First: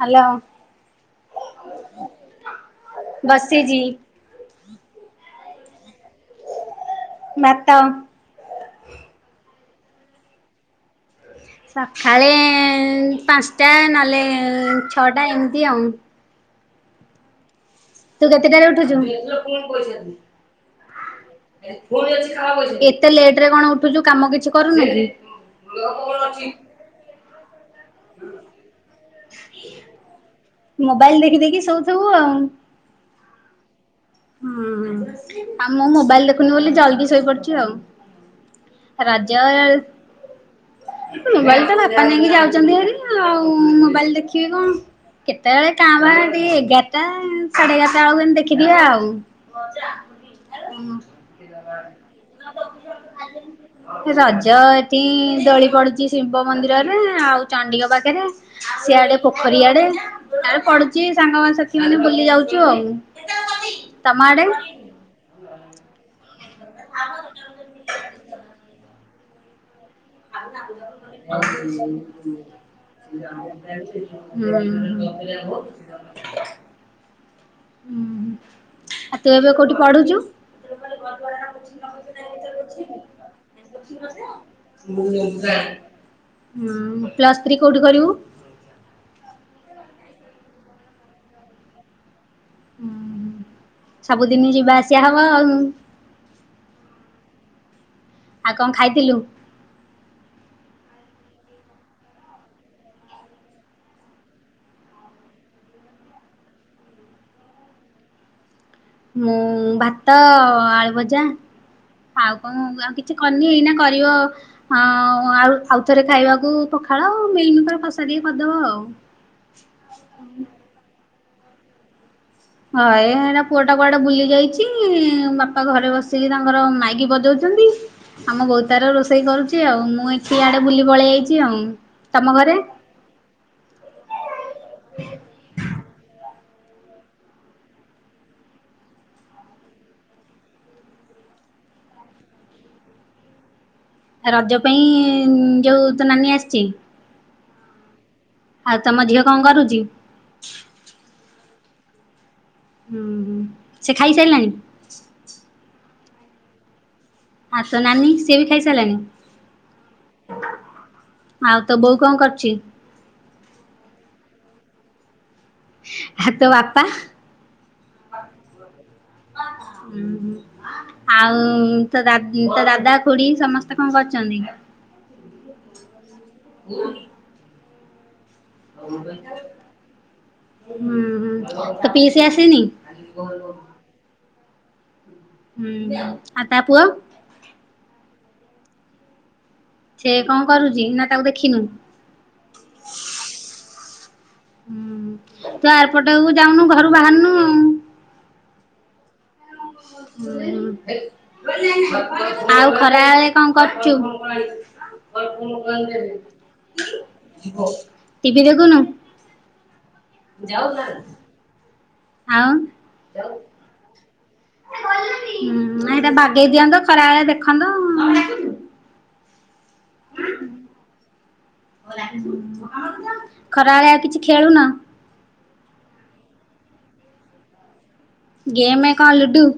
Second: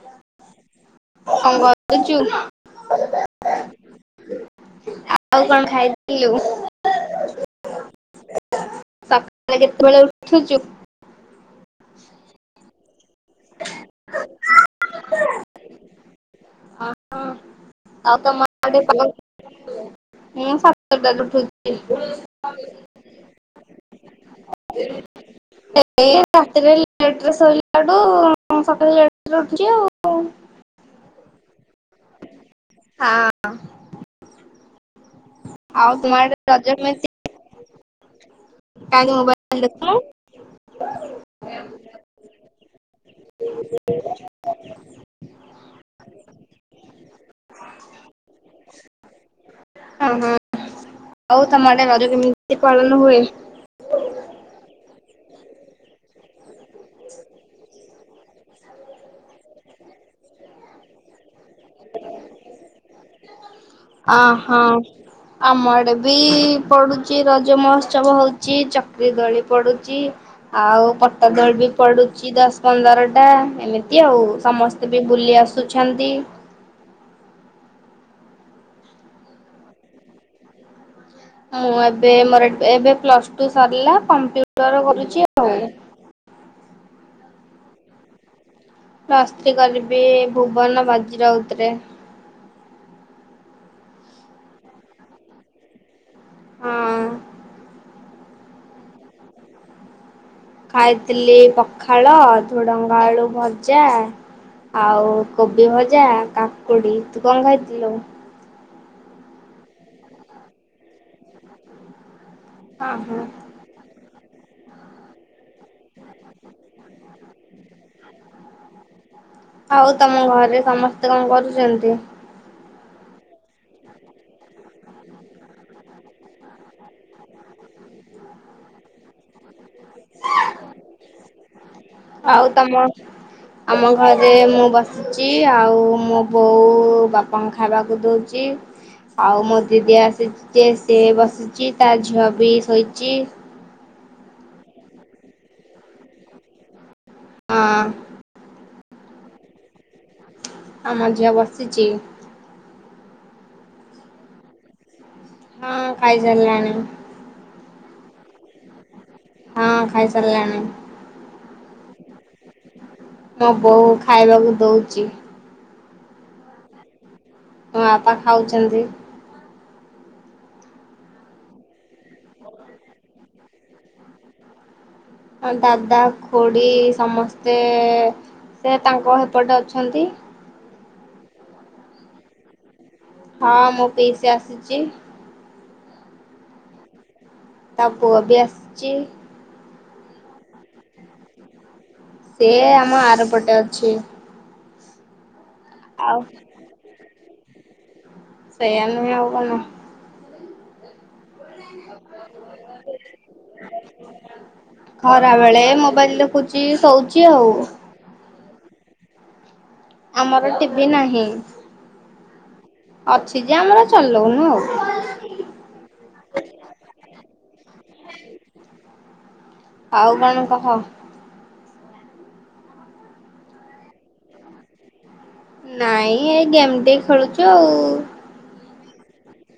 Hello. କଣ କରୁଚୁ? ବସିଛି ଆଉ କଣ ଖାଇଥିଲୁ? ବାତ। ସକାଳେ କେତେବେଳେ ଉଠୁଛୁ? ସଖାଳେ ପାଞ୍ଚଟା ନହେଲେ ଛଅଟା ଏମିତି ଆଉ। ଆ ହୋ। ତୁ କେତେଟାରେ ଉଠୁଛୁ? ମୁ ସାତଟାରେ ଉଠୁଛି। ଏତେ ଲେଟ୍ ରେ କଣ ଉଠୁଛୁ କାମ କିଛି କରୁନି କି? ଏଇ ରାତିରେ ଲେଟ୍ ରେ ସୋଇଲାଠୁ ସକାଳେ ଲେଟ୍ ରେ ଉଠୁଛି ଆଉ ମୋବାଇଲ ଦେଖି ଦେଖି ସଉଥୁବୁ ଆଉ। ହାଁ। ହୁଁ ଆଉ ମୁ ତୁମ ମୋବାଇଲ ଆଡେ ଦେଖୁନି ରଜ ବୋଲି ଜଲଦି ଶୋଇପଡ଼ୁଛି ଆଉ। କେଇଁକି ମୋବାଇଲ ରଜ ଦେଖୁନୁ? ମୋବାଇଲ ତ ବାପା ନେଇକି ଯାଉଛନ୍ତି ହେରି ଆଉ ମୋବାଇଲ ଦେଖିବି କଣ କେତେବେଳେ କାଁ ଭା ଟିକେ ଏଗାରଟା ସାଢ଼େ ଏଗାରଟା ବେଳକୁ ଏମତି ଦେଖିଦିଏ ଆଉ। ହ ହଁ ଆଉ ତମ ଆଡ଼େ ରଜ କେମିତି ପାଳନ ହୁଏ? ରଜ ଏଠି ଦୋଳି ପଡୁଛି ଶିବ ମନ୍ଦିରରେ ଆଉ ଚଣ୍ଡିକ ପାଖରେ। ସିଆଡ଼େ ପୋଖରୀ ଆଡ଼େ ପଡ଼ୁଛି ସାଙ୍ଗ ସାଥିୀ ମାନେ ବୁଲି ଯାଉଛୁ ଆଉ। ଅ ତମ ଆଡେ? ହଁ ଆମ ଆଡ଼େ ବି ପଡ଼ୁଚି ରଜ ମହୋତ୍ସବ ହଉଛି ଚକ୍ରୀ ଦୋଳି ପଡ଼ୁଚି। ଆଉ ପଟାଦୋଳି ବି ହୁଁ। ପଡ଼ୁଚି ଦଶ ପନ୍ଦର ଟା ଏମିତି ଆଉ ସମସ୍ତେ ବି ବୁଲି ଆସୁ ଛନ୍ତି। ଉୁଁ ହୁଁ ଆଉ ତୁ ଏବେ କୋଉଠି ପଢ଼ୁଚୁ? ମୁଁ ଏବେ ମୋର ଏବେ ପ୍ଲସ ଟୁ ସରିଲା କମ୍ପ୍ୟୁଟର କରୁଛି ଆଉ। ହଁ ପ୍ଲସ୍ ଥ୍ରୀ କୋଉଠି କରିବୁ? ବ୍ଲସ ଥ୍ରୀ କରିବି ଭୁବନ ବାଜି ରାଉତ୍ ରେ। ହୁଁ ହୁଁ ସବୁଦିନ ଯିବା ଆସିବା ହବ ଆଉ। ହଁ। ଆଉ କଣ ଖାଇଥିଲୁ? ଖାଇଥିଲି ପଖାଳ ଧୁଡ଼ଙ୍ଗ ଆଳୁ ଭଜା। ଆଉ କୋବି ଭଜା କାକୁଡ଼ି ତୁ କଣ ଖାଇଥିଲୁ? ମୁଁ ଭାତ ଆଳୁ ଭଜା। ଆଉ କଣ ହଁ ଆଉ କିଛି ହଁ। କରିନି ଏଇନା କରିବ ହଁ ଆଳୁ ଆଉ ଆଉଥରେ ଖାଇବାକୁ ପଖାଳ ମିଲ୍ ମିକର କଷା ଟିକେ କରିଦବ ଆଉ। ଆଉ ତମ ଘରେ ସମସ୍ତେ କଣ କରୁଚନ୍ତି? ଘରେ ଏଇନା ପୁଅ ଟା କୁଆଡ଼େ ବୁଲି ଯାଇଛି ବାପା ଘରେ ବସିକି ତାଙ୍କର ମାଇକି ବଜଉଚନ୍ତି। ଆମ ବୋଉ ତାର ରୋଷେଇ କରୁଛି ଆଉ ମୁଁ ଏଠି ଆଡ଼େ ବୁଲି ପଳେଇ ଆଇଛି ଆଉ। ତମ ଆଉ ତମ [unintelligible] ଆମ ଘରେ ମୁଁ ବସିଛି ଆଉ ମୋ ବୋଉ ବାପାଙ୍କ ଖାଇବାକୁ ଦଉଛି। ଆଉ ମୋ ଦିଦି ଆସିଛି ଯେ ସେ ବସିଛି ତା ଝିଅ ବି ଶୋଇଚି। ରଜ ପାଇଁ ଯୋଉ ତୋ ନାନୀ ଆସିଛି? ହଁ। ଆଉ ତମ ଝିଅ କଣ କରୁଛି? ଆମ ଝିଅ ବସିଛି। ହୁଁ ହୁଁ ସେ ଖାଇସାରିଲାଣି? ହଁ ଖାଇ ସାରିଲାଣି। ଆଁ ତୋ ନାନୀ ସିଏ ବି ଖାଇ ସାରିଲାଣି। ହଁ ଖାଇସାରିଲାଣି। ଆଉ ତୋ ବୋଉ କଣ କରୁଛି? ମୋ ବୋଉ ଖାଇବାକୁ ଦଉଚି। ଆ ତୋ ବାପା? ମୋ ବାପା ଖାଉଛନ୍ତି। ହୁଁ, ହୁଁ। ଆଉ ତୋ ଦାଦ ତୋ ଦାଦା, ଖୁଡ଼ି ସମସ୍ତେ କଣ କରୁଛନ୍ତି? ଦାଦା, ଖୁଡ଼ି ସମସ୍ତେ ସେ ତାଙ୍କ ହେପଟେ ଅଛନ୍ତି। ହୁଁ ତୋ ପିସି ଆସି ନି? ହଁ ମୋ ପିଇସି ଆସିଚି। ହୁଁ ଆ ତା ପୁଅ? ତା ପୁଅ ବି ଆସିଚି। ସେ କଁ କରୁଛି ନା ତାକୁ ଦେଖିନୁ? ସିଏ ଆମ ଆର ପଟେ ଅଛି। ହୁଁ ତୁ ଆରପଟ ଆଉ ଯାଉନୁ, ଘରୁ ବାହାରନୁ। ସେୟା ନୁହେଁ ଆଉ କଣ? ହୁଁ ହୁଁ, [unintelligible] ଆଉ ଖରାଳେ କଣ କରୁଛୁ? ଖରା ବେଳେ ମୋବାଇଲ ଦେଖୁଛି, ଶୋଉଛି ଆଉ। ଟିଭି ଦେଖୁନୁ? ଆମର ଟିଭି ନାହିଁ, ଆଉ ଅଛି ଯେ ଆମର ଚଲଉନୁ ଆଉ। ହୁଁ ଏଟା ବାଗେଇ ଦିଅନ୍ତ ଖରାବେଳେ ଦେଖନ୍ତ। ଆଉ କଣ କହ? ଖରାଳେ ଆଉ କିଛି ଖେଳୁନ? ନାଇଁ ଏ ଗେମ୍ ଟିକେ ଖେଳୁଛୁ ଆଉ। ଗେମେ କଁ ଲୁଡ଼ୁ?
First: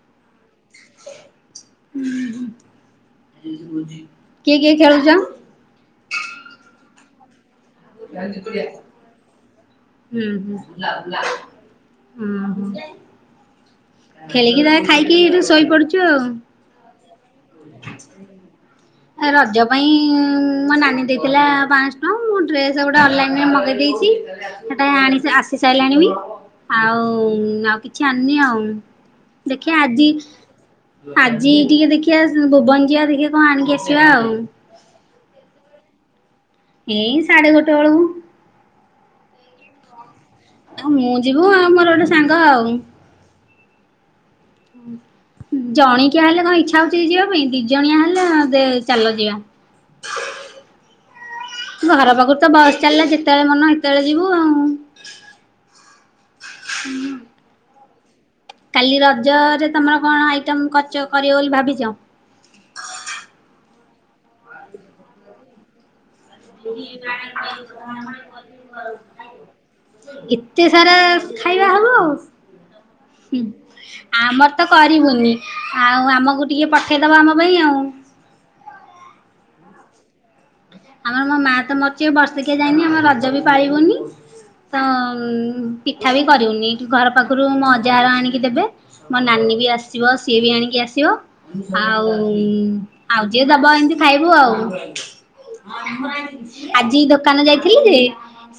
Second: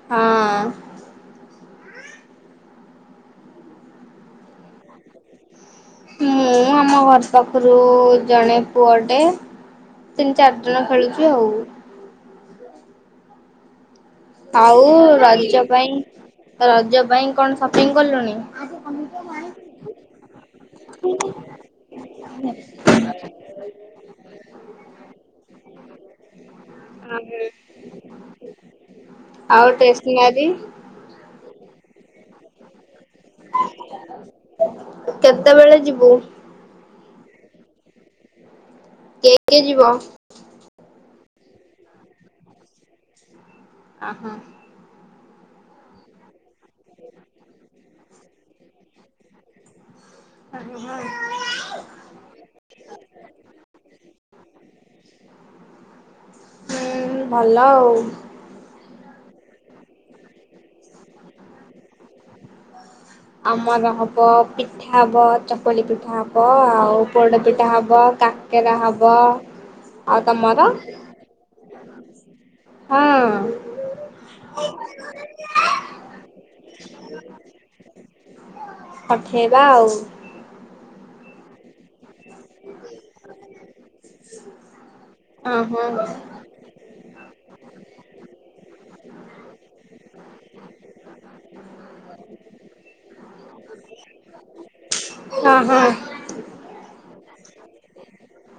ହଁ। କିଏ କିଏ ଖେଳୁଛ? ମୁଁ ଆମ ଘର ପାଖରୁ ଜଣେ ପୁଅଟେ ହୁଁ ତିନି, ହୁଁ ଚାରି ଜଣ ଖେଳୁଛୁ ଆଉ। ହୁଁ ହୁଁ। ଖେଳିକି ତା ଆଉ ଖାଇକି ଏଠୁ ରଜ ଶୋଇପଡୁଛୁ ପାଇଁ ଆଉ। ରଜ ପାଇଁ କଣ ସପିଙ୍ଗ କଲୁଣି? ରଜ ପାଇଁ ମୋ ନାନୀ ଦେଇଥିଲା ପାଞ୍ଚହ ଟଙ୍କା ମୁଁ ଡ୍ରେସ୍ ଗୋଟେ ଅନଲାଇନ ରେ ମଗେଇ ଦେଇଛି ସେଟା ଆଣି ଆସି ସାରିଲାଣି ବି। ଆଉ ଆଉ କିଛି ଆଣିନି ଆଉ ଆଉ ଦେଖିଆ ଆଜି ଟେସନାରୀ ଆଜି ଟିକେ ଦେଖିଆ ଭୁବନ ଯିବା ଦେଖିବା କଣ ଆଣିକି ଆସିବା ଆଉ। କେତେବେଳେ ଯିବୁ? ଏଇ ସାଢେ ଗୋଟେ ବେଳକୁ। କେ କେ ଯିବ? ଆଉ ମୁଁ ଯିବୁ ଆଉ ମୋର ଗୋଟେ ସାଙ୍ଗ ଆଉ। ଆ ହଁ। ଉଁ। ଜଣିକିଆ ହେଲେ କ ଇଚ୍ଛା ହଉଛି ଯିବା ପାଇଁ ଦି ଜଣିଆ ହେଲେ ଦେ ଚାଲ ଯିବା। ଘର ପାଖୁରୁ ତ ବସ ଚାଲିଲା ଯେତେବେଳେ ମନ ହେତେବେଳେ ଯିବୁ ଆଉ। ହୁଁ ଭଲ ଆଉ। କାଲି ରଜରେ ତମର କଣ ଆଇଟମ୍ କଚ କରିବ ବୋଲି ଭାବିଛ? ଆମର ହବ ପିଠା ହବ, ଚକୁଳି ପିଠା ହବ, ଆଉ ପୋଡପିଠା ହବ, କାକେରା ହବ। ଆଉ ଏତେ ତମର? ସାରା ଖାଇବା ହବ। ହଁ ଆମର ତ କରିବୁନି ଆଉ ଆମକୁ ଟିକେ ପଠେଇଦବ ଆମ ପାଇଁ ଆଉ। ପଠେଇବା ଆଉ। ଆମେ ମୋ ମା ତ ମ ସିଏ ବର୍ଷିକିଆ ଯାଇନି ଆମ ରଜ ବି ପାଳିବୁନି ତ ହଁ ପିଠା ବି କରିବୁନି। ଘର ପାଖରୁ ମୋ ଅଜାଘର ଆଣିକି ଦେବେ। ମୋ ନାନୀ ବି ଆସିବ ସିଏ ବି ଆଣିକି ଆସିବ। ଆଉ ଆଉ ଯିଏ ଦବ ଏମିତି ଖାଇବୁ ଆଉ? ହଁ ହୁଁ। ଆଜି ଦୋକାନ ଯାଇଥିଲି ଯେ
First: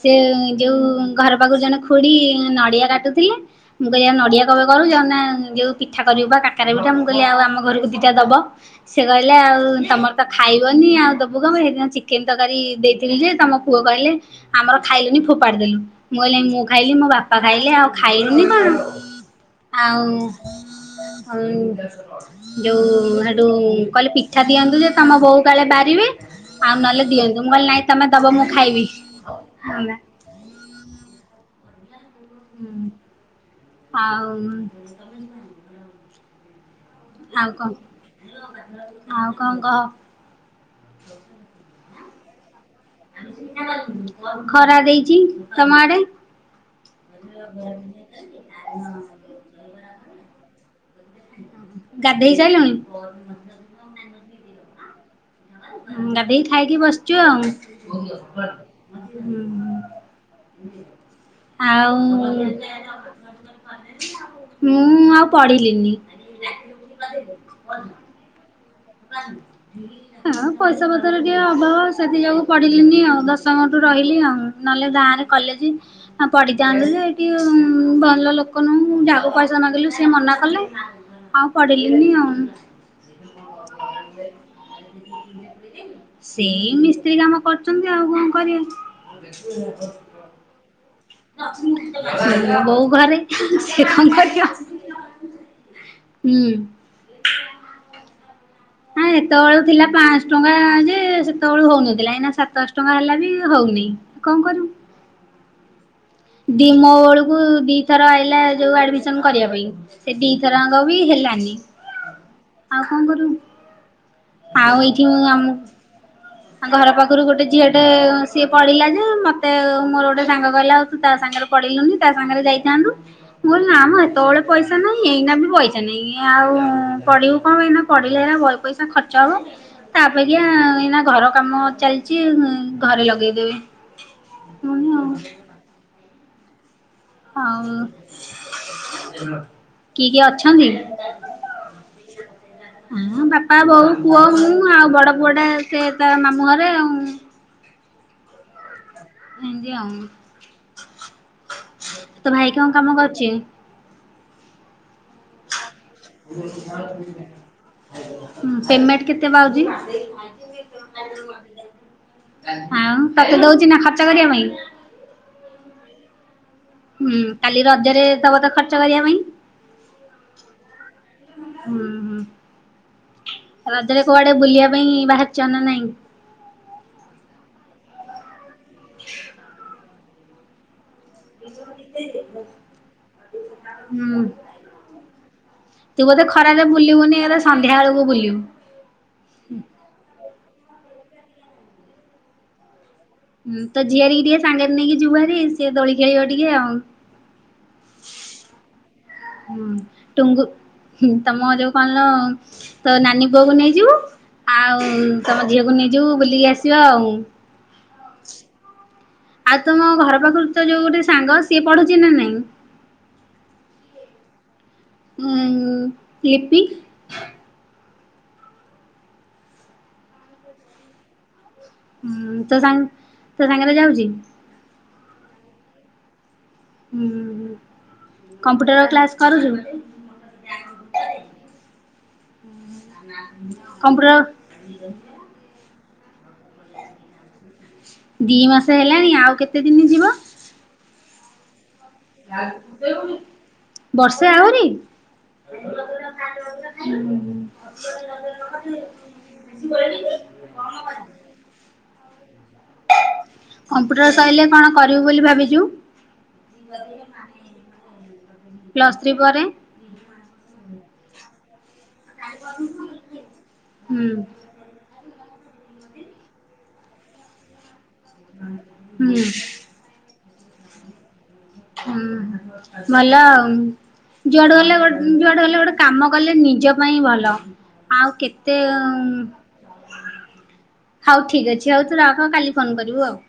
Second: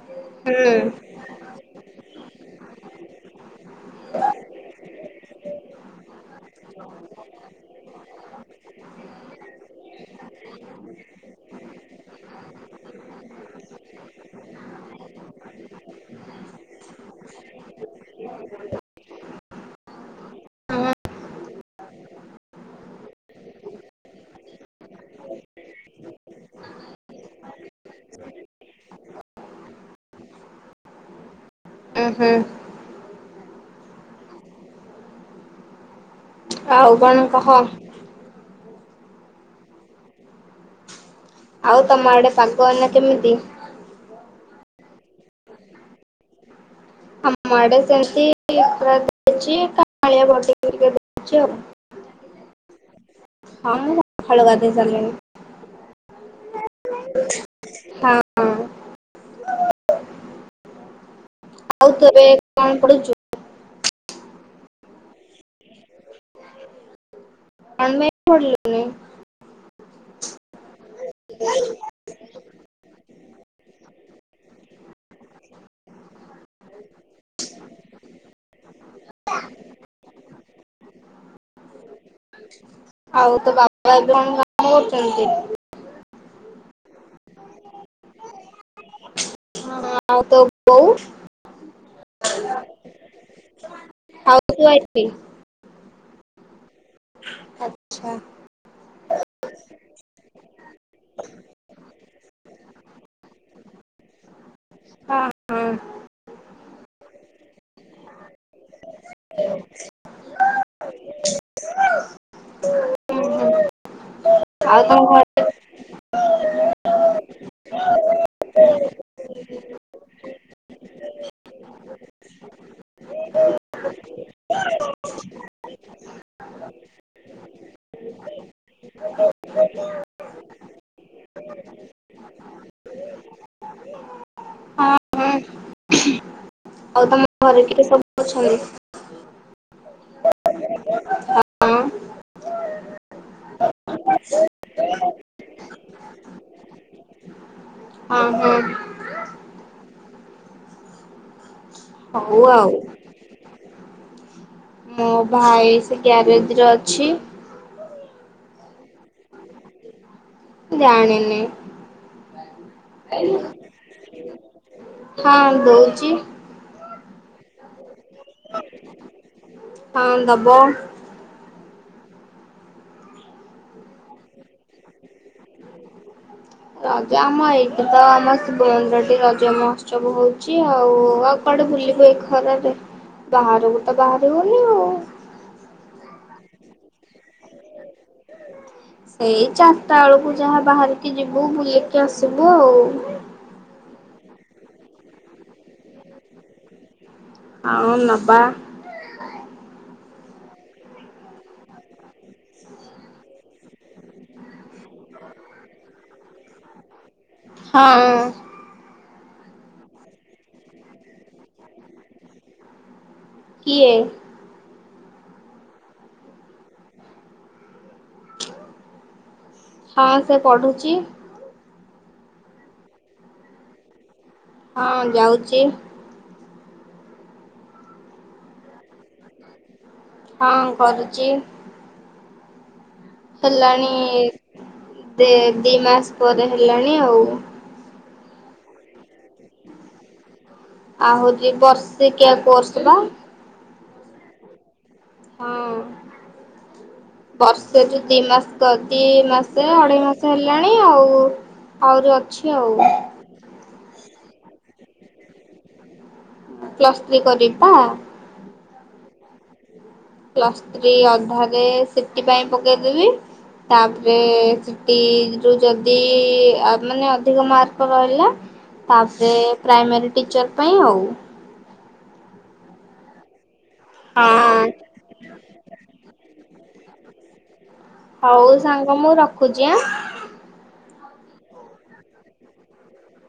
ସେ ଯୋଉ ଘର ପାଖରୁ ଜଣେ ଖୁଡି ନଡିଆ କାଟୁଥିଲେ ମୁଁ କହିଲି ନଡିଆ କଣ ପାଇଁ କରୁଚ ନା ଯୋଉ ପିଠା କରିବୁ ବା କାକେରା ପିଠା ମୁଁ କହିଲି ଆଉ ଆମ ଘରକୁ ଦିଟା ଦବ। ସେ କହିଲେ ଆଉ ତମର ତ ଖାଇବନି ଆଉ ଦ ବୁ ମୁଁ ସେଦିନ ଚିକେନ ତରକାରୀ ଦେଇଥିଲି ଯେ ତମ ପୁଅ କହିଲେ ଆମର ଖାଇଲୁନି ଫୋପାଡି ଦେଲୁ ମୁଁ କହିଲି ମୁଁ ଖାଇଲି ମୋ ବାପା ଖାଇଲେ ଆଉ ଖାଇଲୁନି କଣ? ଆଉ, ଆମ୍ ଯୋଉ ସେଠୁ କହିଲେ ପିଠା ଦିଅନ୍ତୁ ଯେ ତମ ବୋଉ କାଳେ ବାରିବେ? ଆଉ ନହେଲେ ଦିଅନ୍ତୁ ମୁ କହିଲି ନାଇଁ ତମେ ଦବ ମୁଁ ଖାଇବି। ହୁଁ ହୁଁ। ହୁଁ ଆଉ ଆଉ କହ ଆଉ କଣ ଆଉ କଣ କହ? ଆଉ ତମ ଆଡେ ପାଗ ଏଇନା କେମିତି? ଖରା ଦେଇଛି। ତମ ଆଡେ? ଆମ ଆଡ଼େ ସେମତି [unintelligible] କାଳିଆ ଗାଧେଇ ସାରିଲୁଣି? [unintelligible] ହଁ, ମୁଁ ସକାଳୁ ଗାଧେଇ ସାରିଲିଣି। ଗାଧେଇକି ଖାଇକି ବସିଛୁ ଆଉ। ହଁ। ଆଉ ତୁ ମୁଁ ଏବେ କଣ ପଢୁଛୁ? ଆଉ ପଢିଲିନି। କଣ ପାଇଁ ପଢିଲୁନି? ନା। ହଁ ପଇସା ପତର ଟିକେ ଅଭାବ ସେଥିଯୋଗୁଁ ପଢିଲିନି ଆଉ ଦଶମଠୁ ରହିଲି ଆଉ ନହେଲେ ଗାଁରେ କଲେଜ ପଡ଼ିଥାନ୍ତି ଯେ ଏଠି ଭଲ ଲୋକ ନୁହଁ ଯାହାକୁ ପଇସା ମାଗିଲୁ ସିଏ ମନା କଲେ ଆଉ ପଢିଲିନି ଆଉ। ଆଉ ତୋ ବା କଣ କାମକରୁଛନ୍ତି? ସେଇ ମିସ୍ତ୍ରୀ କାମ କରୁଛନ୍ତି ଆଉ କଣ କରିବେ? ହଁ, ଆଉ ତୋ ବୋଉ ବୋଉ ଘରେ ସିଏ କଣ କରିବ? ଠିକ୍। ହୁଁ। ଆଚ୍ଛା। ନା ଏତେବେଳୁ ଥିଲା ପାଆଁଶ ଟଙ୍କା ଯେ ସେତେବେଳୁ ହଉନଥିଲା ଏଇଁନା ସାତଶ ଟଙ୍କା ହେଲା ବି ହଉନି। କଣ କରିବୁ? ହଁ ହଁ। ଦି ମୋ ବେଳକୁ ଦିଥର ଆଇଲା। ଯୋଉ ଆଡମିସନ କରିବା ପାଇଁ ସେ ଦିଥର ଯାଙ୍କ ବି ହେଲାନି ଆଉ କଣ ହୁଁ କରିବୁ? ହୁଁ ଆଉ ତମ ଏଇଠି ମୁ ଘରେ ଆମ ଘର ପାଖରୁ ଗୋଟେ ଝିଅ ଟେ ସିଏ ପଢିଲା ଯେ ମତେ ମୋର ଗୋଟେ ସାଙ୍ଗ କହିଲା ଆଉ ତୁ ତା ସାଙ୍ଗରେ ପଢିଲୁନି ତା ସାଙ୍ଗରେ ଯାଇଥାନ୍ତୁ। ମୁଁ କହିଲି ନା ମ ଏତେବେଳେ ପଇସା ନାହିଁ ଏଇନା ବି ପଇସା ନାହିଁ ଆଉ ପଢିବୁ କଣ ଏଇନା। ପଢିଲେ ଏଇନା ବହେ ପଇସା ଖର୍ଚ୍ଚ ହବ। ତା ଅପେକ୍ଷା ଏନା ଘର କାମ ଚାଲିଚି ଘରେ ଲଗେଇଦେବି। ହଁ [unintelligible] ହଁ ଆଉ ତମ ଘରେ ଆଉ କିଏ ସବୁ ଅଛନ୍ତି? କିଏ କିଏ ଅଛନ୍ତି? ହଁ ହଁ ହଁ ହଁ ବାପା ବୋଉ ପୁଅ ମୁଁ ଆଉ ବଡ଼ ପୁଅଟା ସେ ତା ମାମୁଁ ଘରେ ଆଉ। ହଁ ହଁ। ଏମିତି ଆଉ ତୋ ହଉ ଭାଇ ଆଉ କଣ କାମ କରୁଛି? ମୋ ଭାଇ ସେ ଗ୍ୟାରେଜରେ ଅଛି। ପେମେଣ୍ଟ କେତେ ବାଉଛି। ଜାଣିନି ଆଉ ତତେ ଦଉଛି ନା ଖର୍ଚ୍ଚ କରିବା ପାଇଁ? ହଁ ଦଉଚି। ହୁଁ କାଲି ରଜରେ ଦବ ତ ଖର୍ଚ୍ଚ କରିବା ପାଇଁ? ହଁ ଦବ। ହୁଁ ହୁଁ। ରଜରେ କୁଆଡେ ବୁଲିବା ପାଇଁ ବାହାରିଛ ନା ନାହିଁ? ରଜ ଆମ ଏଇଠି ତ ଆମ ଶିବ ମନ୍ଦିରଟି ରଜ ମହୋତ୍ସବ ହଉଛି ଆଉ। କୁଆଡେ ବୁଲିବୁ ଏଇ ଖରାରେ ବାହାରକୁ ତ ହୁଁ ବାହାରିବୁନି ଆଉ। ତୁ ବୋଧେ ଖରାରେ ବୁଲିବୁନି ହେଲେ ସନ୍ଧ୍ୟା ବେଳକୁ ବୁଲିବୁ। ସେଇ ଚାରିଟା ବେଳକୁ ଯାହା ବାହାରିକି ଯିବୁ ବୁଲିକି ଆସିବୁ ଆଉ। ହୁଁ ତୋ ଝିଅରିକି ଟିକେ ସାଙ୍ଗରେ ନେଇକି ଜିବୁ ବାହାରୀ ସିଏ ଦୋଳି ଖେଳିବ ଟିକେ ଆଉ। ଆଉ ନବା। ହୁଁ ଟୁଙ୍ଗୁ ତମ ଯୋଉ କଣଲୋ? ତୋ ନାନୀ ପୁଅକୁ ନେଇଜିବୁ ଆଉ ତମ ଝିଅକୁ ନେଇଯିବୁ ବୁଲିକି ଆସିବା ଆଉ। ହଁ। ଆଉ ତମ ଘର ପାଖରୁ ତୋ ଯୋଉ ଗୋଟେ ସାଙ୍ଗ ସିଏ ପଢ଼ୁଛି ନା ନାଇଁ? କିଏ? ଉଁ ଲିପି? ହଁ ସେ ପଢୁଛି। ହୁଁ ତୋ ସାଙ୍ଗ ତୋ ସାଙ୍ଗରେ ଜାଉଛି? ହଁ ଯାଉଛି। ହୁଁ କମ୍ପ୍ୟୁଟର କ୍ଲାସ କରୁଛୁ? ହଁ କରୁଛି। ହୁଁ ହେଲାଣି ଦି ମାସ ପରେ ହେଲାଣି ଆଉ। ଦି ମାସ ହେଲାଣି ଆଉ କେତେ ଦିନ ଯିବ? ଆଉ ହଉଛି ବର୍ଷେ କି କୋର୍ସ ବା। ବର୍ଷେ ଆଉରିି। ହଁ। ହୁଁ। ବର୍ଷେ ଯୋଉ ଦି ମାସ କରି ଦିଏ ଏ ମାସ ଅଢେଇ ମାସ ହେଲା। ହେଲାଣି ଆଉ ଆହୁରି ଅଛି ଆଉ। କମ୍ପ୍ୟୁଟର ସରିଲେ କଣ କରିବୁ ବୋଲି ଭାବିଛୁ? ପ୍ଲସ୍ ଥ୍ରୀ କରିବି ପା। ପ୍ଲସ୍ ଥ୍ରୀ ପରେ? ପ୍ଲସ୍ ଥ୍ରୀ ଆଧାକେ ସି ଟି ପାଇଁ ପକେଇଦବି। ହୁଁ ତାପରେ ଟି ରୁ ଯଦି ଆ, ମାନେ ଅଧିକ ମାର୍କ ରହିଲା ହଁ ହୁଁ। ସେ ପ୍ରାଇମେରି ଟିଚର୍ ପାଇଁ ଆଉ। ଉଁ, ହୁଁ, ଭଲ ଆଉ ଯୁଆଡେ ହଁ ହେଲେ ଗୋ ଯୁଆଡେ ହେଲେ ଗୋଟେ କାମ କଲେ ନିଜ ପାଇଁ ଭଲ। ଆଉ କେତେ ହଉ ସାଙ୍ଗ ମୁଁ ଉଁ, ରଖୁଛି ଆଁ। ହଉ ଠିକ୍ ଅଛି ହଉ ତୁ ରଖ କାଲି ଫୋନ୍ କରିବୁ ଆଉ।